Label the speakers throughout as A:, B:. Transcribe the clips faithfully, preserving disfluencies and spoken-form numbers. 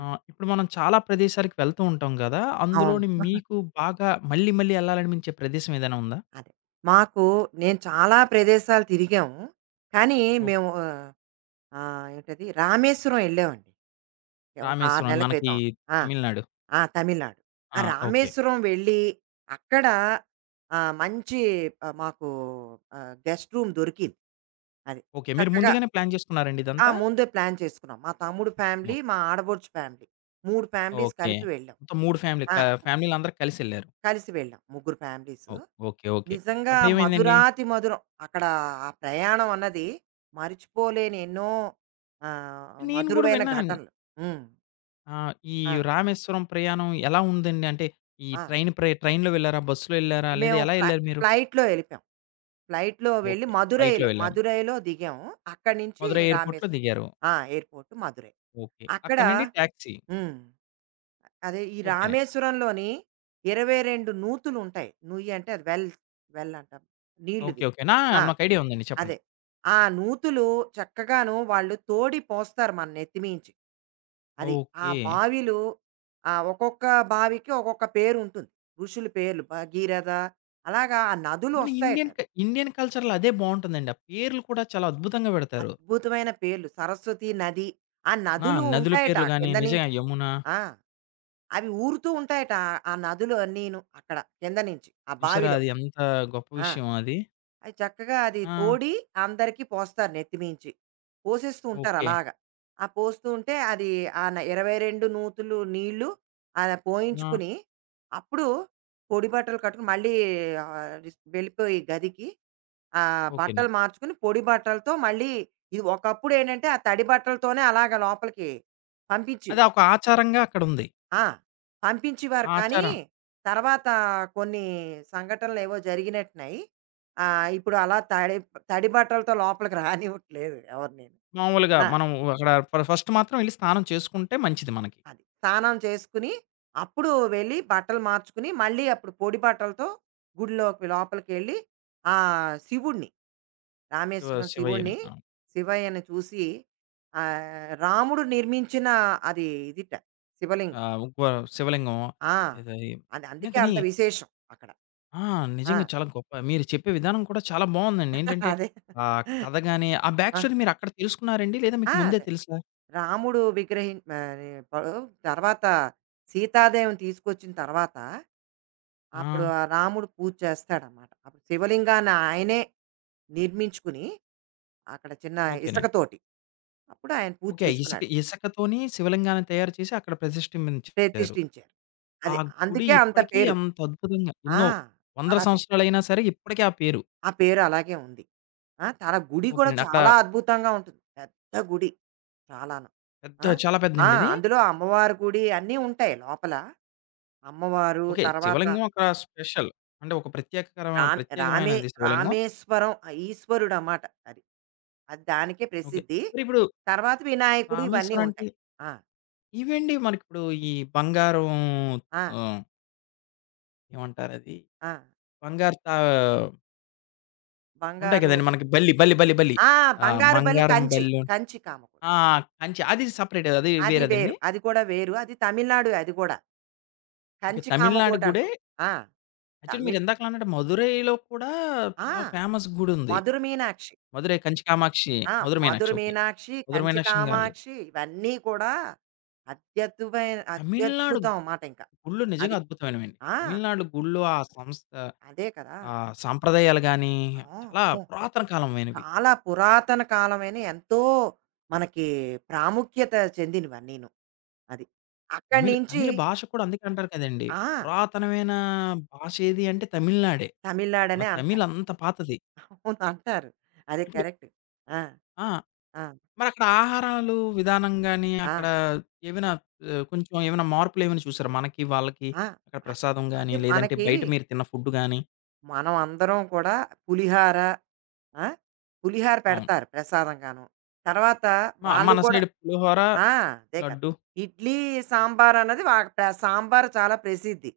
A: ఆ! ఇప్పుడు మనం చాలా ప్రదేశాలకు వెళ్తూ ఉంటాం గదా!
B: అవును.
A: అందులోని మీకు బాగా మళ్ళీ, మళ్ళీ ఎళ్ళాలనిపించే ప్రదేశం ఏదైనా ఉందా?
B: అదే. మాకు నేను చాలా ప్రదేశాలు తిరిగాము. కానీ
A: ఓహ్!
B: మేము ఆహ్, ఆహ్, ఏంటది రామేశ్వరం ఎళ్ళామండి. ఒక ఆరు
A: రామేశ్వరం
B: నెలల
A: మనకి
B: క్రితం. ఆ!
A: తమిళనాడు.
B: ఆ! తమిళనాడు. ఆ
A: ఆ! ఓకే.
B: రామేశ్వరం వెళ్ళి అక్కడ ఆహ్, మంచి ఆహ్, మాకు ఆహ్, గెస్ట్ రూమ్ దొరికింది. అది.
A: ఓకే. మీరు
B: చక్కగా
A: ముందుగానే ప్లాన్ చేసుకున్నారండి
B: ఆ!
A: ఇదంతా?
B: ముందే ప్లాన్ చేసుకున్నాం. మా తమ్ముడు ఫ్యామిలీ,
A: ఓహ్!
B: మా ఆడబొడుచు ఫ్యామిలీ. మూడు ఫ్యామిలీస్
A: ఓకే.
B: కలిపి వెళ్ళాం.
A: మొత్తం 3 ఫ్యామిలీ
B: ఆ!
A: క ఫ్యామిలీలందరూ కలిసెళ్లారు.
B: కలిసి వెళ్ళాం. ముగ్గురు ఫ్యామిలీసు.
A: ఓహ్! ఓకే. ఓకే.
B: నిజంగా
A: అప్పుడేమైందండి?
B: మధురాతి మధురం. అక్కడ ఆ ప్రయాణం అన్నది మరిచిపోలేని ఎన్నో ఆహ్,
A: నేను గూడా
B: మధురమైన
A: విన్నానండి.
B: ఘటనలు. హ్మ్.
A: ఆ! ఈ
B: ఆ!
A: రామేశ్వరం ప్రయాణం ఎలా ఉందండి? అంటే ఈ
B: ఆ!
A: ట్రైన్ ప్ర ట్రైన్‌లో వెళ్లారా? బస్సులో ఎళ్లారా? లేదా
B: మేము
A: ఎలా
B: ఫ్లై
A: ఎళ్లారు మీరు?
B: ఫ్లైట్‌లో ఎళ్ళిపోయాం. ఫ్లైట్‌లో వెళ్ళి
A: ఓకే. ఫ్లైట్‌లో
B: మదురైలో,
A: వెళ్లారు.
B: మదురైలో దిగాము. అక్కడి నుంచి
A: మధురై ఎయిర్‌పోర్ట్‌లో
B: రామేశ్వరం.
A: దిగారు.
B: ఆ! ఎయిర్‌పోర్ట్ మదురై.
A: ఓకే.
B: అక్కడ
A: అక్కడి నుండి టాక్సీ.
B: హ్మ్. అదే ఈ
A: ఓకేనండి.
B: రామేశ్వరంలోని ఇరవై రెండు నూతులుంటాయి. నుయ్యి అంటే అది వెల్ వెల్ అంటాం.
A: ఓకే.
B: నీళ్ళుది.
A: ఓకే. నా
B: ఆ!
A: నాకు ఐడియా ఉందండి.
B: అదే.
A: చెప్పండి.
B: ఆ నూతులు చక్కగాను వాళ్ళు తోడి పోస్తారు మన నెత్తిమీంచి. అది. ఆ
A: ఓకే.
B: బావిలు ఆహ్, ఒక్కొక్క బావికి ఒక్కొక్క పేరుంటుంది. ఋషుల పేర్లు భగీరథ అలాగా ఆ నదులు
A: మన
B: ఒస్తాయట.
A: ఇండియన్ క ఇండియన్ కల్చర్‌లో అదే బావుంటుందండి. ఆ పేర్లు కూడా చాలా అద్భుతంగా పెడతారు.
B: అద్భుతమైన పేర్లు. సరస్వతి నది. ఆ
A: నా
B: నదులు
A: నదుల
B: ఉంటాయట
A: పేర్లు
B: ఆ
A: గాని
B: కింద
A: నిజంగా
B: నుంచి.
A: యమున
B: ఆ! అవి ఊరుతూ ఉంటాయట ఆ ఆ నదులు అన్నీను అక్కడ కింద నుంచి ఆ
A: చూసారా
B: బావిలో.
A: అది ఎంత గొప్ప
B: ఆ!
A: విషయం అది.
B: అది చక్కగా అది
A: ఆ!
B: తోడి అందరికీ పోస్తారు నెత్తిమీంచి. పోసేస్తూ ఉంటారు
A: ఓకే.
B: అలాగా. ఆ పోస్తూ ఉంటే అది ఆ న ఇరవై రెండు నూతులు నీళ్లు అలా
A: ఆ!
B: పోయించుకుని, అప్పుడు పొడి బట్టలు కట్టుకొని మళ్ళీ ఆహ్, రిస్ వెళ్ళిపోయి గదికి ఆహ్, బట్టలు
A: ఓకేనండి.
B: మార్చుకుని పొడి బట్టలతో మళ్ళీ ఇది ఒకప్పుడేంటంటే ఆ తడి బట్టలతోనే అలాగా లోపలికి
A: అది
B: పంపించేవారు.
A: ఒక ఆచారంగా అక్కడుంది.
B: ఆ! పంపించేవారు
A: ఆ
B: కానీ,
A: ఆచారం
B: తర్వాత కొన్ని సంఘటనలేవో జరిగినట్టున్నాయి. ఆహ్, ఇప్పుడు అలా తడి తడి బట్టలతో లోపలికి రానివ్వట్లేదు ఎవరిని.
A: మామూలుగా
B: ఆ!
A: మనం అక్కడ ఫ ఫస్ట్ మాత్రం వెళ్లి స్నానం చేసుకుంటే మంచిది మనకి.
B: అది. స్నానం చేసుకుని, అప్పుడు వెళ్ళి బట్టలు మార్చుకుని, మళ్ళీ అప్పుడు పొడి బట్టలతో గుడిలోకి లోపలికెళ్ళి, ఆ శివుడిని,
A: శివ
B: రామేశ్వరం
A: శివయ్యని.
B: శివుడిని,
A: ఆ!
B: శివయ్యని చూసి ఆహ్, రాముడు నిర్మించిన అది ఇదిట శివలింగం.
A: ఆహ్, గో శివలింగం
B: ఆ!
A: ఏదో అది.
B: అది
A: అయినా
B: అందుకే
A: కానీ
B: అంత విశేషం అక్కడ.
A: ఆ!
B: ఆ!
A: నిజంగా చాలా గొప్ప మీరు చెప్పే విధానం కూడా చాలా బావుందండి. ఏంటంటే
B: అదే.
A: ఆహ్, కథ గాని, ఆ బ్యాక్
B: ఆ!
A: స్టోరీ మీరక్కడ తెలుసుకున్నారండి? లేదా
B: ఆ!
A: మీకు ముందే
B: అదే.
A: తెలుసా?
B: రాముడు విగ్రహిం ఆహ్, ఇప్పుడు తర్వాత సీతాదేవిని తీసుకొచ్చిన తర్వాత, అప్పుడు
A: ఆ!
B: ఆ రాముడు పూజ చేస్తాడనమాట. అప్పుడు శివలింగాన్ని ఆయనే నిర్మించుకుని, అక్కడ చిన్న
A: ఓకేనండి.
B: ఇసకతోటి. అప్పుడు ఆయన పూజ
A: ఓకే. ఇసుక
B: చేసుకున్నాడు.
A: ఇసుకతోని శివలింగాన్ని తయారు చేసి అక్కడ ప్రతిష్ఠించారు.
B: ప్రతిష్ఠించారు.
A: ఆ
B: అది
A: గుడి
B: అందుకే అంత
A: ఇప్పటికీ
B: పేరు.
A: అంత అద్భుతంగా
B: ఆ!
A: ఎన్నో వందల
B: చాలా పేరు.
A: సంవత్సరాలైనా సరే ఇప్పటికీ ఆ పేరు.
B: ఆ పేరు అలాగే ఉంది. ఆ! చాలా గుడి కూడా
A: ఓకేనండి. అక్కడ
B: చాలా అద్భుతంగా ఉంటుంది. పెద్ద గుడి. చాలాను.
A: పెద్ద
B: ఆ!
A: చాలా
B: ఆ!
A: పెద్దండి ఇది.
B: అందులో అమ్మవారి గుడి అన్నీ ఉంటాయి లోపల. అమ్మవారు
A: ఓకే.
B: తర్వాత
A: శివలింగం అక్కడ స్పెషల్. అంటే ఒక ప్రత్యేకకరమ
B: రామ్ రామే
A: ప్రత్యేకమైనది శివలింగం.
B: రామేశ్వరం ఆహ్, ఈశ్వరుడనమాట అది. అది దానికే
A: ఓకే.
B: ప్రసిద్ధి.
A: మరిప్పుడు
B: తర్వాత వినాయకుడు ఇవన్నీ
A: రామేశ్వరానికి
B: ఉంటాయి. ఆ!
A: ఇవండి మనకిప్పుడు ఈ బంగారం
B: ఆ!
A: ఆహ్, ఏమంటారది?
B: ఆ!
A: బంగారు తా ఉంటాయి
B: బంగారు
A: కదండీ! మనకి బల్లి, బల్లి, బల్లి, బల్లి.
B: ఆ!
A: ఆ!
B: బంగారు బల్లి
A: బంగారం
B: కంచి.
A: బల్లి ఉం
B: కంచి కామకోటి.
A: ఆ! కంచె అది సెపరేట్ అది
B: అది
A: వేరేదండి.
B: వేరు. అది కూడా వేరు. అది తమిళనాడు అది కూడా.
A: ఓకే.
B: కంచి
A: తమిళనాడు గుడే
B: కామకోటంటాం. ఆ!
A: యాక్చువల్లీ
B: తమిళ్
A: మీరిందాకలా అన్నట్టు మదురైలో కూడా
B: ఆ!
A: చాలా ఫేమస్ గుడుంది.
B: మధుర మీనాక్షి.
A: మదురై కంచి కామాక్షి,
B: ఆ!
A: మధుర
B: 'మధుర
A: మీనాక్షి ఓకే.
B: మీనాక్షి',
A: మధుర
B: 'కంచి
A: మీనాక్షమ్మ గారి గుడి.
B: కామాక్షి' ఇవన్నీ కూడా అత్యద్భుతమైన
A: తమిళనాడు
B: అత్యద్భుతం మాట ఇంకా.
A: గుళ్ళు
B: అది.
A: నిజంగా అద్భుతమైనవండి.
B: ఆ!
A: తమిళనాడు గుళ్ళు ఆ సంస్థ
B: అదే కదా!
A: ఆ సాంప్రదాయాలు గాని,
B: ఆ!
A: చాలా
B: అబ్బో!
A: పురాతన కాలమైనవి.
B: చాలా పురాతన కాలమైన ఎంతో మనకి ప్రాముఖ్యత చెందినవన్నీను. అది. అక్కడి
A: తమిళ్
B: నుంచి
A: తమిళ భాష కూడా అందుకే అంటారు కదండీ!
B: ఆ!
A: పురాతనమైన భాష ఏది అంటే తమిళనాడే. మన
B: తమిళనాడనే
A: తమిళ్
B: అంటారు.
A: అంత పాతది.
B: అవును అంటారు. అదే
A: ఇప్పుడు
B: కరెక్ట్. ఆ!
A: ఆ!
B: ఆ!
A: మరక్కడ ఆహారాలు విధానం గాని,
B: ఆ!
A: అక్కడ ఏమైనా ఆహ్, కొంచెం ఏమైనా మార్పులేమైనా చూసారా? మనకి, వాళ్ళకి
B: ఆ!
A: అక్కడ
B: అ-
A: ప్రసాదం గాని,
B: అంటే
A: లేదంటే
B: మనకి
A: బయట మీరు తిన్న ఫుడ్ గాని?
B: మనం అందరం కూడా పులిహార ఆ! పులిహార
A: అవును.
B: పెడతారు ప్రసాదంగాను. తర్వాత
A: మ
B: వాళ్ళు
A: మన
B: కూడా
A: సైడ్ పులిహోర,
B: ఆ! అదే కదా!
A: లడ్డు.
B: ఇడ్లీ, సాంబార్ అన్నది వా ప్ర సాంబార్ చాలా ప్రసిద్ధి.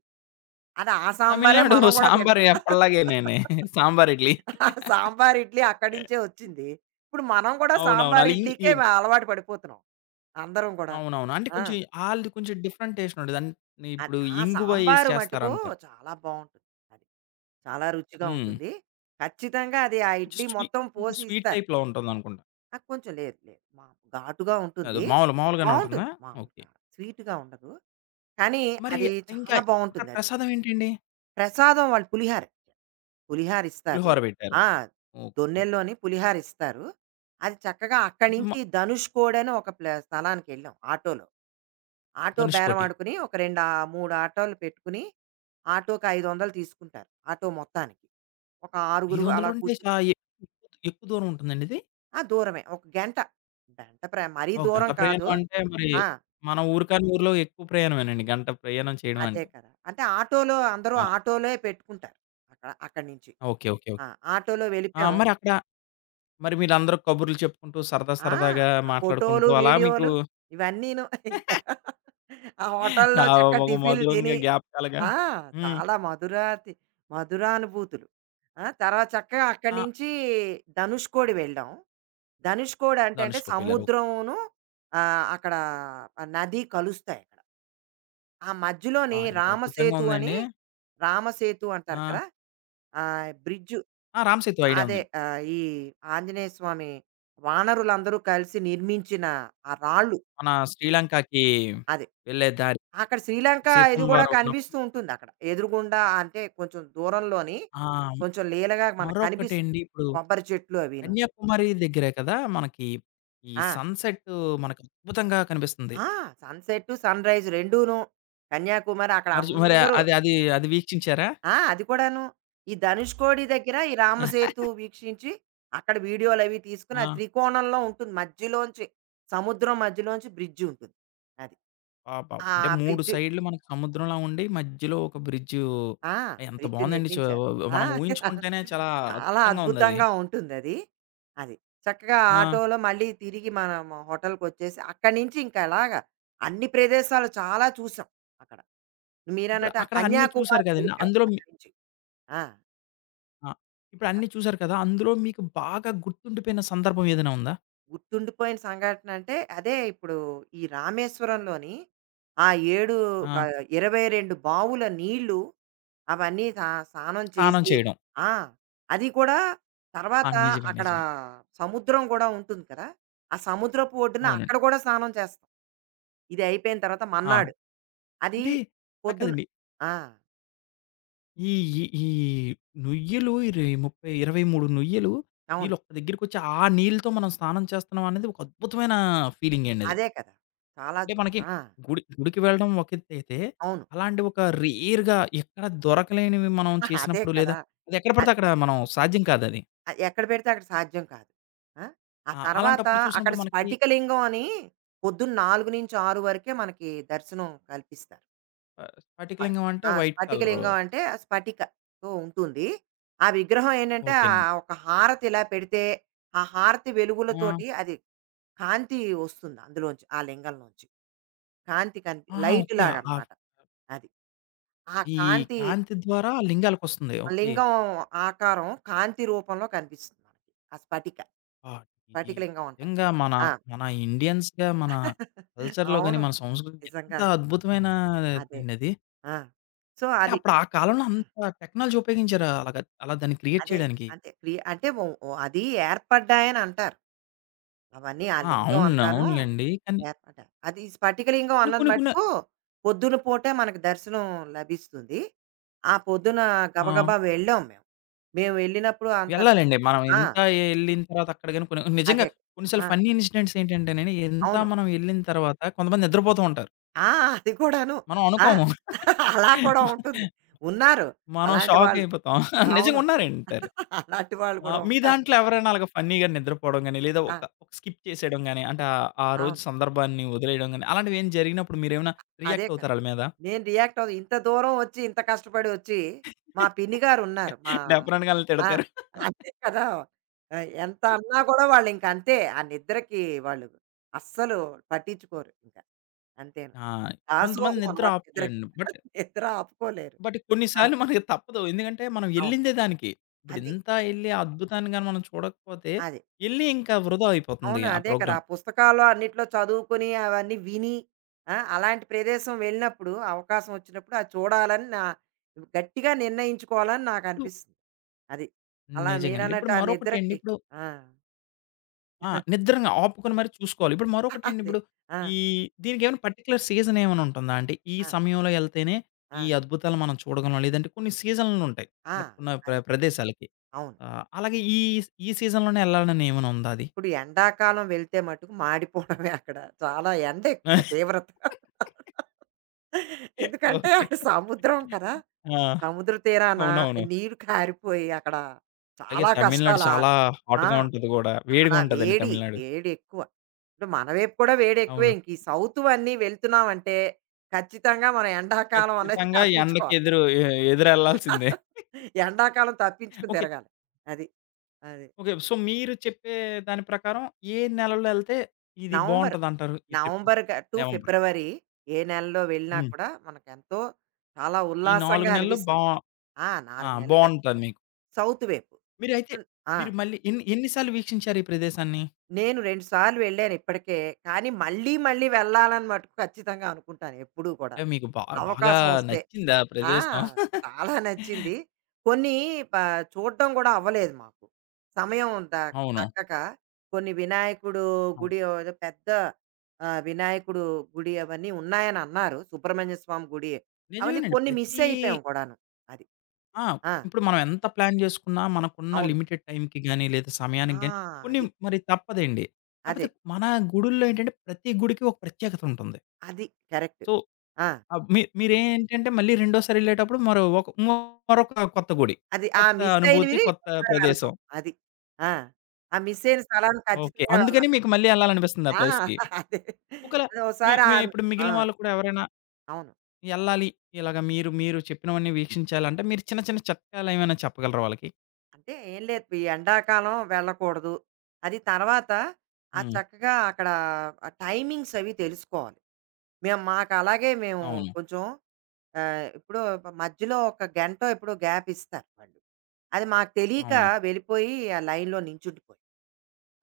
B: అది ఆ సాంబారే
A: తమిళనాడు
B: మనం కూడా
A: సాంబార్
B: తింటాం.
A: ఎప్పటిలాగేనేనే. సాంబార్ ఇడ్లీ.
B: ఆ సాంబార్, ఇడ్లీ అక్కడి నుంచే వచ్చింది. ఇప్పుడు మనం కూడా
A: అవునవును.
B: సాంబార్,
A: ఆళ్ళు ఇం
B: ఇడ్లీకే
A: ఇం
B: వా- అలవాటు పడిపోతున్నాం. అందరం కూడా.
A: అవునవును. అంటే
B: ఆ!
A: కొంచెం ఆళ్ళది కొంచెం డిఫరెంట్ టేస్ట్ ఉంటది. అన్
B: అది
A: ఇప్పుడు
B: ఆ
A: ఇంగువ ఏసి
B: సాంబారు మట్టుకు
A: చేస్తారంటారు.
B: చాలా బావుంటుంది. అది చాలా రుచిగా
A: హ్మ్.
B: ఉంటుంది. ఖచ్చితంగా అది ఆ
A: కొంచెం
B: ఇడ్లీ
A: స్వీ
B: మొత్తం
A: కొంచెం
B: పోసి
A: స్వీట్
B: ఇస్తారు.
A: టైప్‌లో ఉంటుందనుకుంటా.
B: ఆ! కొంచెం లేదు లేదు. మాము ఘాటుగా
A: అదే
B: ఉంటుంది.
A: మామూలు మామూలుగానే ఉంటుందా?
B: బావుంటుంది. మామూలు
A: ఓకే.
B: కారం. స్వీట్‌గా ఉండదు. కానీ
A: మరి
B: అది
A: ఇంకా
B: చాలా
A: ఇక్కడ
B: బావుంటుందది.
A: ప్రసాదం ఏంటండి?
B: ప్రసాదం వాళ్ళు పులిహార. పులిహార ఇస్తారు.
A: పులిహోర పెట్టారు.
B: ఆ!
A: ఓకే.
B: దొన్నెల్లోని పులిహార ఇస్తారు. అది చక్కగా అక్కడి
A: ఇప్పుడు మ
B: నుంచి ధనుష్కోడని ఒక ప్లే స్థలానికెళ్ళాం ఆటోలో. ఆటో బేరం
A: ధనుష్కోటి.
B: ఆడుకుని ఒక రెండు ఆహ్, మూడు ఆటోలు పెట్టుకుని ఆటోకి ఐదు వందలు తీసుకుంటారు. ఆటో మొత్తానికి. ఒక ఆరుగురు అలా
A: 500 అంటే
B: కూర్చొని
A: చా ఎ ఎక్కువ దూరం ఉంటుందండి ఇది?
B: ఆ! దూరమే. ఒక గంట. గంట ప్ర మరీ
A: ఓహ్! గంట
B: దూరం కాదు.
A: ప్రయాణం అంటే మరి
B: ఆ!
A: మన ఊరు కాని ఊర్లో ఎక్కువ ప్రయాణమేనండి. గంట ప్రయాణం చేయడం
B: అదే
A: అంటే.
B: కదా! అంటే ఆటోలో అందరూ
A: ఆ!
B: ఆటోలే పెట్టుకుంటారు. అక్కడ అక్కడి నుంచి.
A: ఓకే. ఓకే.
B: ఆ!
A: ఓకే.
B: ఆటోలో
A: ఆ!
B: వెళ్ళిపోయాం.
A: మరి అక్కడ మరి మీరందరూ కబుర్లు చెప్పుకుంటూ సరదా
B: ఆ!
A: సరదాగా
B: ఆ ఫోటోలు,
A: మాట్లాడుకుంటూ అలా మీకు
B: వీడియోలు ఇవన్నీను. ఇంకా ఆ హోటల్‌లో
A: ఆహ్,
B: చక్కగా
A: ఒక
B: టిఫిన్‌లు తిని
A: మధురంగా జ్ఞాపకాలుగా
B: ఆ!
A: హ్మ్.
B: చాలా మధురాతి మధురానుభూతులు. ఆ! తర్వాత చక్కగా అక్కడి
A: ఆ!
B: నుంచి ధనుష్కోడి వెళ్ళాం. ధనుష్కోడి అంటే, అంటే
A: ధనుష్కోటి వెళ్లారు.
B: సముద్రంను ఆహ్, అక్కడ ఆ నది కలుస్తాయక్కడ. ఆ మధ్యలోని
A: ఆ! ఎంత అద్భుతంగా
B: రామసేతు అని
A: ఉందండి.
B: రామసేతు అంటారు
A: ఆ!
B: కదా! ఆ బ్రిడ్జు
A: ఆ! 'రామ్ సేతు' ఐడియా
B: అదే
A: ఉందండి.
B: ఆ, ఈ ఆంజనేయ స్వామి వానరులందరూ కలిసి నిర్మించిన ఆ రాళ్ళు
A: మన శ్రీలంకకి
B: అది
A: వెళ్ళే దారి.
B: అక్కడ శ్రీలంక ఇది
A: సీతమ్మ
B: కూడా
A: వారు ఉన్నప్పుడు
B: కనిపిస్తూ ఉంటుంది అక్కడ ఎదురుగుండా అంటే కొంచెం దూరంలోని
A: ఆ!
B: కొంచెం లీలగా మనకు కనిపిస్తుంది
A: మరొకటండి ఇప్పుడు
B: కొబ్బరి చెట్లు అవిను
A: కన్యాకుమారి దగ్గరే కదా! మనకి ఈ
B: ఆ
A: సన్‌సెట్టు మనకు అద్భుతంగా కనిపిస్తుంది.
B: సన్సెట్ సన్ రైజ్ రెండూను కన్యాకుమారి అక్కడ
A: మరి చు మరి
B: అందరూ
A: అది అది అది వీక్షించారా?
B: ఆ! అది కూడాను. ఈ ధనుష్కోడి దగ్గర ఈ రామసేతు వీక్షించి, అక్కడ వీడియోలవి తీసుకొని, అది
A: ఆ!
B: త్రికోణంలో ఉంటుంది. మధ్యలోంచి సముద్రం మధ్యలోంచి బ్రిడ్జ్ ఉంటుంది. అది.
A: అబ్బబ్బా!
B: ఆ
A: అంటే మూడు
B: బ్రిడ్జ్
A: సైడ్‌లు మనకు సముద్రంలా ఉండి మధ్యలో ఒక బ్రిడ్జు
B: ఆ!
A: ఎంత
B: బ్రిడ్జ్
A: బావుందండి. చు
B: నిర్మించారు. ఆ!
A: మనం ఊహించుకుంటేనే చాలా
B: చాలా
A: అద్భుతంగా ఉందది.
B: అద్భుతంగా ఉంటుందది. అది. అది చక్కగా
A: ఆ!
B: ఆటోలో మళ్ళీ తిరిగి మనం హోటల్‌కొచ్చేసి, అక్కడి నుంచి ఇంక అలాగా అన్ని ప్రదేశాలు చాలా చూసాం అక్కడ.
A: ఇప్పుడు
B: మీరన్నట్టు ఆ
A: అక్కడ అన్నీ చూసారు
B: కన్యాకుమారి
A: కదండీ!
B: వెళ్ళిపోయాం
A: అందులో మీ
B: అక్కడి నుంచి. ఆ!
A: ఆ! ఇప్పుడు అన్నీ చూసారు కదా! అందులో మీకు బాగా గుర్తుండిపోయిన సందర్భం ఏదైనా ఉందా?
B: గుర్తుండిపోయిన సంఘటన అంటే అదే ఇప్పుడు ఈ రామేశ్వరంలోని ఆ ఏడు బ
A: ఆ!
B: ఇరవై రెండు బావుల నీళ్ళు అవన్నీ సా స్నానం
A: స్నానం
B: చేసి
A: చేయడం.
B: ఆ! అది కూడా
A: ఆ!
B: తర్వాత
A: నిజమే.
B: అక్కడ
A: నిజమే.
B: సముద్రం గూడా ఉంటుంది కదా! ఆ సముద్రపు ఒడ్డున
A: అవునండి.
B: అక్కడ గూడా స్నానం చేస్తాం. ఇది అయిపోయిన తర్వాత
A: ఆ!
B: మన్నాడు. అది
A: అంటే అలా
B: పొద్దున
A: కాదండి.
B: ఆ!
A: ఈ ఈ ఈ నుయ్యలు ఇరవై ముప్పై, ఇరవై మూడు నుయ్యలు
B: అవును.
A: నీళ్ళు ఒక్క దగ్గరికొచ్చి ఆ నీళ్ళతో మనం స్నానం చేస్తున్నాం అనేది ఒక అద్భుతమైన ఫీలింగే అండి అది.
B: అదే కదా! చాలా చ
A: అంటే మనకి
B: ఆ!
A: గుడి గుడికి వెళ్ళడం ఒక ఎత్తయితే,
B: అవును.
A: అలాంటి ఒక రేర్‌గా ఎక్కడ దొరకలేనివి మనం
B: అదే
A: చేసినప్పుడు లేదా
B: కదా!
A: అది ఎక్కడ
B: అ
A: పడితే అక్కడ మనం సాధ్యం కాదది.
B: ఆహ్, ఎక్కడ పెడితే అక్కడ సాధ్యం కాదు. ఆ! ఆ
A: ఆ!
B: తర్వాత
A: అలాంటప్పుడు
B: అక్కడ
A: చూసినప్పుడు మనకి
B: స్ఫటికలింగం అని పొద్దున్న నాలుగు నుంచి ఆరు వరకే మనకి దర్శనం కల్పిస్తారు.
A: ఆహ్,
B: స్ప
A: స్ఫటికలింగం అంటే
B: ఆ!
A: White colour.
B: స్ఫటికలింగం అంటే ఆ స్ఫటికతో ఉంటుంది. ఆ విగ్రహం ఏంటంటే ఆహ్,
A: ఓకేనండి.
B: ఒక హారతి ఇలా పెడితే ఆ హారతి
A: ఆ!
B: వెలుగులతోటి అది కాంతి వస్తుంది అందులోంచి ఆ లింగం నుంచి. కాంతి కనిపి
A: ఆహా!
B: Light
A: okay. ఆహ్,
B: లాగనమాట. అది. ఆ
A: ఈ
B: కాంతి
A: కాంతి ద్వారా లింగాలకొస్తుంది.
B: ఆ
A: ఓకే.
B: లింగం ఆకారం కాంతి రూపంలో కనిపిస్తుంది మనకి. ఆ స్ఫటిక.
A: ఆ! ఇది
B: స్ఫటికలింగం అంటారు.
A: నిజంగా మన,
B: ఆ!
A: మన ఇండియన్స్‌గా మన కల్చర్‌లో గాని,
B: అవును.
A: మన సంస్కృతి ఎంత
B: నిజంగా. అదే.
A: అద్భుతమైనదండి అది.
B: ఆ! సో,
A: అంటే
B: అది.
A: అప్పుడు ఆ కాలంలో అంత టెక్నాలజీ ఉపయోగించారా అలాగా అలా దాన్ని క్రియేట్
B: అదే.
A: చేయడానికి?
B: అంటే క్రి అంటే ఓ ఓ అది ఏర్పడ్డాయనంటారు. అవన్నీ ఆ
A: ఆ!
B: లింగం
A: అవును.
B: అంతాను
A: అవునులెండి. కానీ,
B: ఏర్పడ్డాయి. అది స్ఫటికలింగం
A: కానీ
B: అన్నది
A: కొన్ని కొన్ని
B: మటుకు పొద్దున పూటే మనకు దర్శనం లభిస్తుంది. ఆ పొద్దున
A: ఆ!
B: గబగబా వెళ్ళాం మేము. మేము వెళ్ళినప్పుడు అంత
A: వెళ్ళాలండి. మనం
B: ఆ!
A: ఎంత ఎళ్ళిన తర్వాత అక్కడ గాని కొన్ని నిజంగా
B: అదే.
A: కొన్ని
B: ఆ!
A: సార్లు ఫన్నీ ఇన్సిడెంట్స్ ఏంటంటేనండి, ఎంత
B: అవును.
A: మనం ఎళ్ళిన తర్వాత కొంతమంది నిద్రపోతూ ఉంటారు.
B: ఆ! అది కూడాను.
A: మనం
B: ఆ!
A: అనుకోము.
B: అలా కూడా ఉంటుంది. ఉన్నారు.
A: మనం
B: అలాంటి
A: షాక్
B: వాళ్ళు.
A: అయిపోతాం. నిజంగా
B: అవును.
A: ఉన్నారంటారు.
B: అలాంటి వాళ్ళు
A: ఆ!
B: కూడా
A: మీ
B: ఉంటారు.
A: దాంట్లో ఎవరైనా అలాగా ఫన్నీగా నిద్రపోవడం గాని, లేదా
B: ఆ!
A: ఒక ఒక స్కిప్ చేసేయడం గాని, అంటే ఆహ్, ఆ రోజు
B: అవును.
A: సందర్భాన్ని వదిలేయడం గాని, అలాంటివి ఏమైనా జరిగినప్పుడు మీరేమైనా
B: అదే
A: రియాక్ట్
B: కదా!
A: అవుతారా ఆళ్ళ మీద?
B: నేను రియాక్ట్ అవుదు. ఇంత దూరం వచ్చి, ఇంత కష్టపడి వచ్చి, మా పిన్ని గారు ఉన్నారు. మా
A: డెఫినిట్‌గా ఆళ్ళని
B: ఆ!
A: తిడతారు.
B: అంతే కదా! ఆహ్, ఎంత అన్నా కూడా వాళ్ళింక అంతే. ఆ నిద్రకి వాళ్ళు అస్సలు పట్టించుకోరు ఇంక. అంతేను.
A: ఆ! కొంతమంది
B: దాసోహం
A: నిద్ర
B: అన్నమాట నిద్రకి.
A: ఆపుకోలేరండి. బట్
B: నిద్ర ఆపుకోలేరు.
A: బట్ కొన్ని
B: ఆ!
A: సార్లు మనకి తప్పదు. ఎందుకంటే మనం
B: అవును.
A: ఎళ్ళిందే దానికి. ఇప్పుడు
B: అది.
A: ఇంత ఎళ్లి ఆ అద్భుతాన్ని గాని మనం చూడకపోతే
B: అది.
A: ఎళ్లి ఇంకా వృధా అయిపోతుంది
B: అవును.
A: ఆ
B: అదే కదా! ఆ
A: ప్రోగ్రామ్.
B: పుస్తకాల్లో అన్నిట్లో చదువుకొని, అవన్నీ విని, ఆ! అలాంటి ప్రదేశం వెళ్ళినప్పుడు, అవకాశం వచ్చినప్పుడు అది చూడాలని నా గట్టిగా నిర్ణయించుకోవాలని
A: ఇప్పుడు
B: నాకనిపిస్తుంది. అది. అలా
A: నిజంగానండి.
B: మీరన్నట్టు
A: ఇప్పుడు
B: ఆ
A: మరొకటండి
B: నిద్రకి
A: ఇప్పుడు
B: ఆ!
A: ఆ! నిద్రంగా ఆపుకొని మరి చూసుకోవాలి. ఇప్పుడు మరొకటండి
B: అదే.
A: ఇప్పుడు
B: ఆ!
A: ఈ దీనికేమైనా పర్టిక్యులర్ సీజన్ ఏమైనా ఉంటుందా? అంటే ఈ
B: ఆ!
A: సమయంలో ఎళ్తేనే
B: ఆ!
A: ఈ అద్భుతాలు మనం చూడగలం. లేదంటే కొన్ని సీజన్‌లుంటాయి.
B: ఆ!
A: మనకున్న ప్ర
B: అదే.
A: ప్రదేశాలకి.
B: అవును.
A: ఆహ్, అలాగే ఈ ఈ సీజన్‌లోనే ఎళ్ళాలని ఏమైనా ఉందా అది?
B: ఇప్పుడు ఎండాకాలం వెళ్తే మటుకు మాడిపోవడమే అక్కడ. చాలా ఎండ ఎక్కువ తీవ్రత. ఎందుకంటే
A: ఓకే.
B: అటు సముద్రం కదా!
A: ఆ!
B: సముద్ర తీరాన
A: అవునవును.
B: నీరు కారిపోయి అక్కడ
A: అలాగే
B: చాలా
A: తమిళనాడు
B: కష్టాలా
A: చాలా
B: ఆ! ఆ,
A: హాట్‌గా ఉంటది గూడా. వేడిగా
B: చాలా
A: ఉంటదండి
B: వేడి.
A: తమిళనాడు.
B: వేడెక్కువ. ఇప్పుడు మన వైపు కూడా వేడెక్కువే.
A: అవును.
B: ఇంక ఈ సౌతువన్నీ వెళ్తున్నామంటే ఖచ్చితంగా మనం ఎండాకాలం అనేది
A: ఖచ్చితంగా ఎండకి
B: తప్పించుకోవాలి.
A: ఎదురు ఎ ఎదురెళ్ళాల్సిందే.
B: ఎండాకాలం తప్పించుకుని
A: ఓకే.
B: తిరగాలి. అది. అది.
A: ఓకే. సో, మీరు చెప్పే దాని ప్రకారం ఏ నెలలో ఎళ్తే ఇది
B: నవంబర్,
A: బావుంటదంటారు ఈ ట్రిప్పు?
B: నవంబర్ గ టు
A: నవంబర్.
B: ఫిబ్రవరి ఏ నెలలో వెళ్ళినా
A: హ్మ్.
B: కూడా మనకెంతో చాలా
A: ఈ
B: ఉల్లాసంగా
A: 4 నెలలు బా
B: అనిపిస్తుంది. ఆ!
A: ఆ!
B: నాలుగు నెలలు
A: బావుంటది
B: ఖచ్చితం.
A: మీకు.
B: సౌత్ వైపు.
A: మీరైతే
B: హ్మ్. ఆ!
A: మీరు మళ్ళీ ఎన్ని ఎన్ని సార్లు వీక్షించారు ఈ ప్రదేశాన్ని?
B: నేను రెండు సార్లు వెళ్ళాను ఇప్పటికే. కానీ మళ్ళీ మళ్ళీ వెళ్ళాలని మటుకు ఖచ్చితంగా అనుకుంటాను ఎప్పుడూ కూడా.
A: అంటే మీకు బా బాగా
B: అవకాశం వస్తే.
A: నచ్చిందా
B: ఆ!
A: ప్రదేశం?
B: చాలా నచ్చింది. కొన్ని ప చూడ్డం గూడా అవ్వలేదు మాకు. సమయం దక్
A: అవును.
B: దక్కక కొన్ని వినాయకుడు
A: అవును.
B: గుడి ఏదో పెద్ద ఆహ్, వినాయకుడు గుడి అవన్నీ ఉన్నాయనన్నారు. సుబ్రహ్మణ్య స్వామి గుడి. అవన్నీ
A: నిజమేనండి.
B: కొన్ని మిస్
A: ప్రతి
B: అయిపోయాం కూడాను. అది.
A: ఆ!
B: ఆ!
A: ఇప్పుడు మనం ఎంత ప్లాన్ చేసుకున్నా మనకున్న
B: అవును.
A: లిమిటెడ్ టైమ్‌కి గాని, లేదా
B: ఆ!
A: సమయానికి గాని కొన్ని
B: అది.
A: మరి తప్పదండి.
B: అదే.
A: కాకపోతే మన గుడుల్లో ఏంటంటే ప్రతి గుడికి ఒక ప్రత్యేకత ఉంటుంది.
B: అది కరెక్ట్.
A: సో,
B: ఆ!
A: ఆహ్, మీ మీరేంటంటే మళ్ళీ రెండోసారి ఎళ్ళేటప్పుడు మరో ఒక మరొక కొత్త గుడి.
B: అది ఆ
A: కొత్త
B: మిస్
A: అనుభూతి,
B: అయినవి
A: కొత్త
B: ఒకసారి వెళ్తాం.
A: ప్రదేశం.
B: అది. ఆ! ఆ మిస్ అయిన స్థలానికి
A: ఓకే.
B: ఖచ్చితంగా
A: అందుకని
B: వెళ్ళాలి.
A: మీకు మళ్ళీ ఎళ్ళాలనిపిస్తుంది ఆ
B: ఆ!
A: ప్లేస్‌కి.
B: అదే.
A: ఒకవేళ
B: అది
A: మీ
B: ఒకసారి ఆ!
A: మీ ఇప్పుడు
B: ఆ!
A: మిగిలిన వాళ్ళు కూడా ఎవరైనా
B: అవును.
A: ఎళ్ళాలి ఇలాగ మీరు మీరు చెప్పినవన్నీ వీక్షించాలంటే మీరు చిన్న చిన్న చిట్కాలేమైనా చెప్పగలరా వాళ్ళకి?
B: అంటే ఏం లేదు. ఈ ఎండాకాలం వెళ్ళకూడదు. అది తర్వాత ఆ
A: హ్మ్.
B: చక్కగా అక్కడ ఆ టైమింగ్స్ అవి తెలుసుకోవాలి. మేము మాకలాగే మేము
A: అవును.
B: కొంచెం ఆహ్, ఎప్పుడో మధ్యలో ఒక గంటో ఎప్పుడో గ్యాప్ ఇస్తారు వాళ్ళు. అది మాకు తెలియక
A: అవును.
B: వెళ్ళిపోయి ఆ లైన్‌లో నించుండిపోయాం.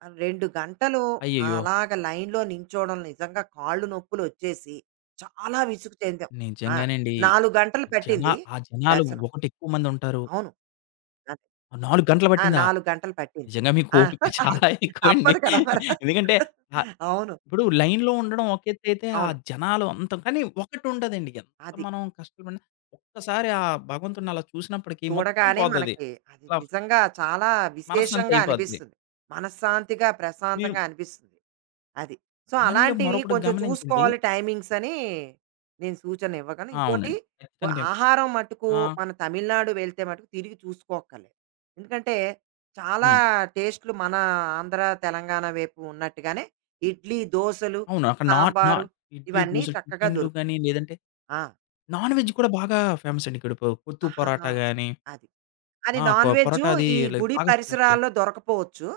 B: ఆ రెండు గంటలు ఆ
A: అయ్యయ్యో!
B: అలాగ లైన్‌లో నించోవడం నిజంగా కాళ్ళు నొప్పులొచ్చేసి చాలా విసుగు చెందాం. ఆ!
A: నిజంగానండి.
B: నాలుగు గంటలు
A: జనా
B: పట్టింది
A: ఆ జనాలు
B: దర్శనం.
A: ఒకటి ఎక్కువ మంది ఉంటారు.
B: అవును.
A: నాలుగు గంటలు
B: ఆ!
A: పట్టిందా?
B: నాలుగు గంటలు పట్టింది.
A: నిజంగా మీకు
B: ఆ!
A: ఓపిక చాలా
B: అంతే
A: ఎక్కువండి.
B: తప్పదు కదా! మరి.
A: ఎందుకంటే ఆహ్,
B: అవును.
A: ఇప్పుడు లైన్‌లో ఉండడం ఒక ఎత్తైతే, ఆ
B: అవును.
A: జనాలు అంత కానీ ఒకటి ఉండదండి. ఎంత
B: అది.
A: మనం కష్టపడినా ఒక్కసారి ఆ భగవంతుడిని అలా చూసినప్పటికి మొత్తం
B: చూడగానే
A: పోతది.
B: మనకి అది
A: అలా
B: నిజంగా చాలా
A: మనశ్శాంతి
B: విశేషంగా
A: అయిపోద్ది.
B: అనిపిస్తుంది. మనశ్శాంతిగా,
A: మీరు
B: ప్రశాంతంగా అనిపిస్తుంది. అది. సో,
A: మళ్ళీ
B: అలాంటివి
A: మరొకటి
B: కొంచెం
A: గమనించండి
B: చూసుకోవాలి టైమింగ్స్ అని నేను సూచన ఇవ్వగలను.
A: ఆ!
B: ఇంకోటి
A: అవునండి.
B: వ
A: ఖచ్చితంగా.
B: ఆహారం మట్టుకు
A: ఆ!
B: మన తమిళనాడు వెళ్తే మటుకు తిరిగి చూసుకోక్కర్లేదు. ఎందుకంటే చాలా
A: హ్మ్.
B: టేస్ట్‌లు మన ఆంధ్ర, తెలంగాణ వైపు ఉన్నట్టుగానే ఇడ్లీ, దోసలు,
A: అవును. అక్కడ నాన్ నా
B: సాంబారు
A: ఇడ్లీ,
B: ఇవన్నీ
A: దోసలు
B: చక్కగా
A: టిఫిన్‌లు
B: దొరుకుతాయి.
A: గాని లేదంటే
B: ఆ!
A: నాన్ వెజ్ కూడా బాగా ఫేమస్ అండి. ఇక్కడ పొ కొత్తు
B: ఆహాహా!
A: పరోటా గాని
B: అది. అది
A: ఆ! కొ
B: నాన్ వెజ్జు
A: పరోటా అది
B: ఈ
A: లైక్
B: గుడి
A: బాగా స్పెషల్.
B: పరిసరాల్లో దొరకపోవచ్చు.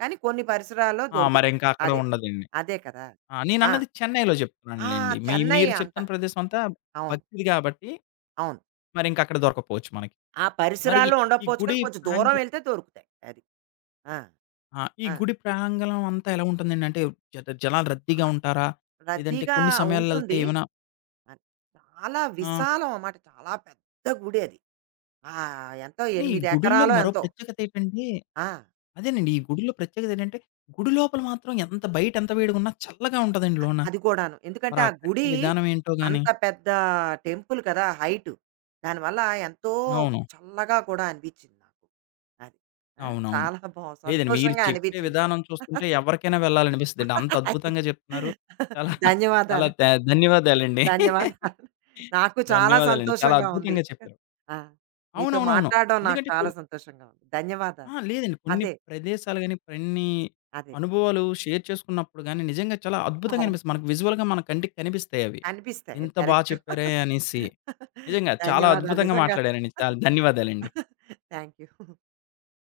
B: కానీ కొన్ని పరిసరాల్లో
A: ఆ!
B: దొరుకుతాయి.
A: మరింకా అక్కడ
B: అదే.
A: ఉండదండి.
B: అదే కదా!
A: ఆ!
B: ఆ!
A: నేనన్నది చెన్నైలో
B: ఆ!
A: చెప్తున్నానులెండి. మీ
B: చెన్నై
A: మీరు
B: అంట.
A: చెప్తున్న ప్రదేశం అంతా
B: అవును.
A: భక్తిది కాబట్టి
B: అవును.
A: మరింక అక్కడ దొరకకపోవచ్చు మనకి.
B: ఆ
A: మరి
B: పరిసరాల్లో
A: ఈ
B: ఉండకపోవచ్చు కానీ
A: గుడి
B: కొంచెం
A: ప్రాంగ
B: దూరం వెళ్తే దొరుకుతాయి. అది. ఆ!
A: ఆ! ఈ
B: ఆ!
A: గుడి ప్రాంగణం అంతా ఎలా ఉంటుందండి? అంటే జ జనాలు
B: ఆ!
A: రద్దీగా ఉంటారా? లేదంటే
B: రద్దీగా
A: కొన్ని సమయాల్లో ఎళ్తే
B: ఉంటుంది.
A: ఏమైనా
B: అది. చాలా
A: ఆ!
B: విశాలం అన్నమాట. చాలా పెద్ద గుడి అది. ఆహ్, ఎంతో
A: కానీ ఈ
B: ఎనిమిది
A: గుడుల్లో
B: ఎకరాలో
A: మరో
B: ఎంతో.
A: ప్రత్యేకత ఏంటంటే
B: ఆ!
A: అదేనండి. ఈ గుడిలో ప్రత్యేకత ఏంటంటే గుడి లోపల మాత్రం ఎంత బయట ఎంత వేడిగున్నా చల్లగా ఉంటదండి లోన.
B: అది కూడాను. ఎందుకంటే
A: మరి ఆ
B: ఆ
A: కట్టే
B: గుడి
A: విధానం ఏంటో గాని.
B: అంత పెద్ద టెంపుల్ కదా! హైట్. దానివల్ల ఎంతో
A: అవును.
B: చల్లగా కూడా అనిపించింది నాకు. అది. ఆ!
A: అవునవును.
B: చాలా బావుంది.
A: లేదండి. మీరు
B: సంతోషంగా
A: చెప్పే
B: అనిపించింది.
A: విధానం చూస్తుంటే ఎవరికైనా వెళ్ళాలనిపిస్తదండి. అంత
B: అది.
A: అద్భుతంగా చెప్తున్నారు. చాలా చాలా
B: ధన్యవాదాలు.
A: ధ ధన్యవాదాలండి.
B: ధన్యవాదాలు. నాకు చాలా
A: ధన్యవాదాలండి. చాలా
B: సంతోషంగా ఉంది.
A: అద్భుతంగా చెప్పారు.
B: ఆ! మీతో
A: అవునవునవును.
B: మాట్లాడడం నాకు
A: ఎందుకంటే
B: చాలా
A: కొన్
B: సంతోషంగా ఉంది.
A: ఆ!
B: ధన్యవాదాలు.
A: లేదండి. కొన్ని
B: అదే.
A: ప్రదేశాలు గాని, కొన్ని
B: అదే.
A: అనుభవాలు షేర్ చేసుకున్నప్పుడు గాని నిజంగా చాలా అద్భుతంగా
B: అవును.
A: అనిపిస్తుంది. మనకు విజువల్‌గా మన కంటికి కనిపిస్తాయి అవి.
B: కనిపిస్తాయి.
A: ఇంత బా
B: కరెక్ట్.
A: చెప్పారే అనేసి. నిజంగా చాలా
B: ధన్యవాదాలు.
A: అద్భుతంగా
B: నిజంగా
A: మాట్లాడారండి. చాలా ధన్యవాదాలండి.
B: Thank you.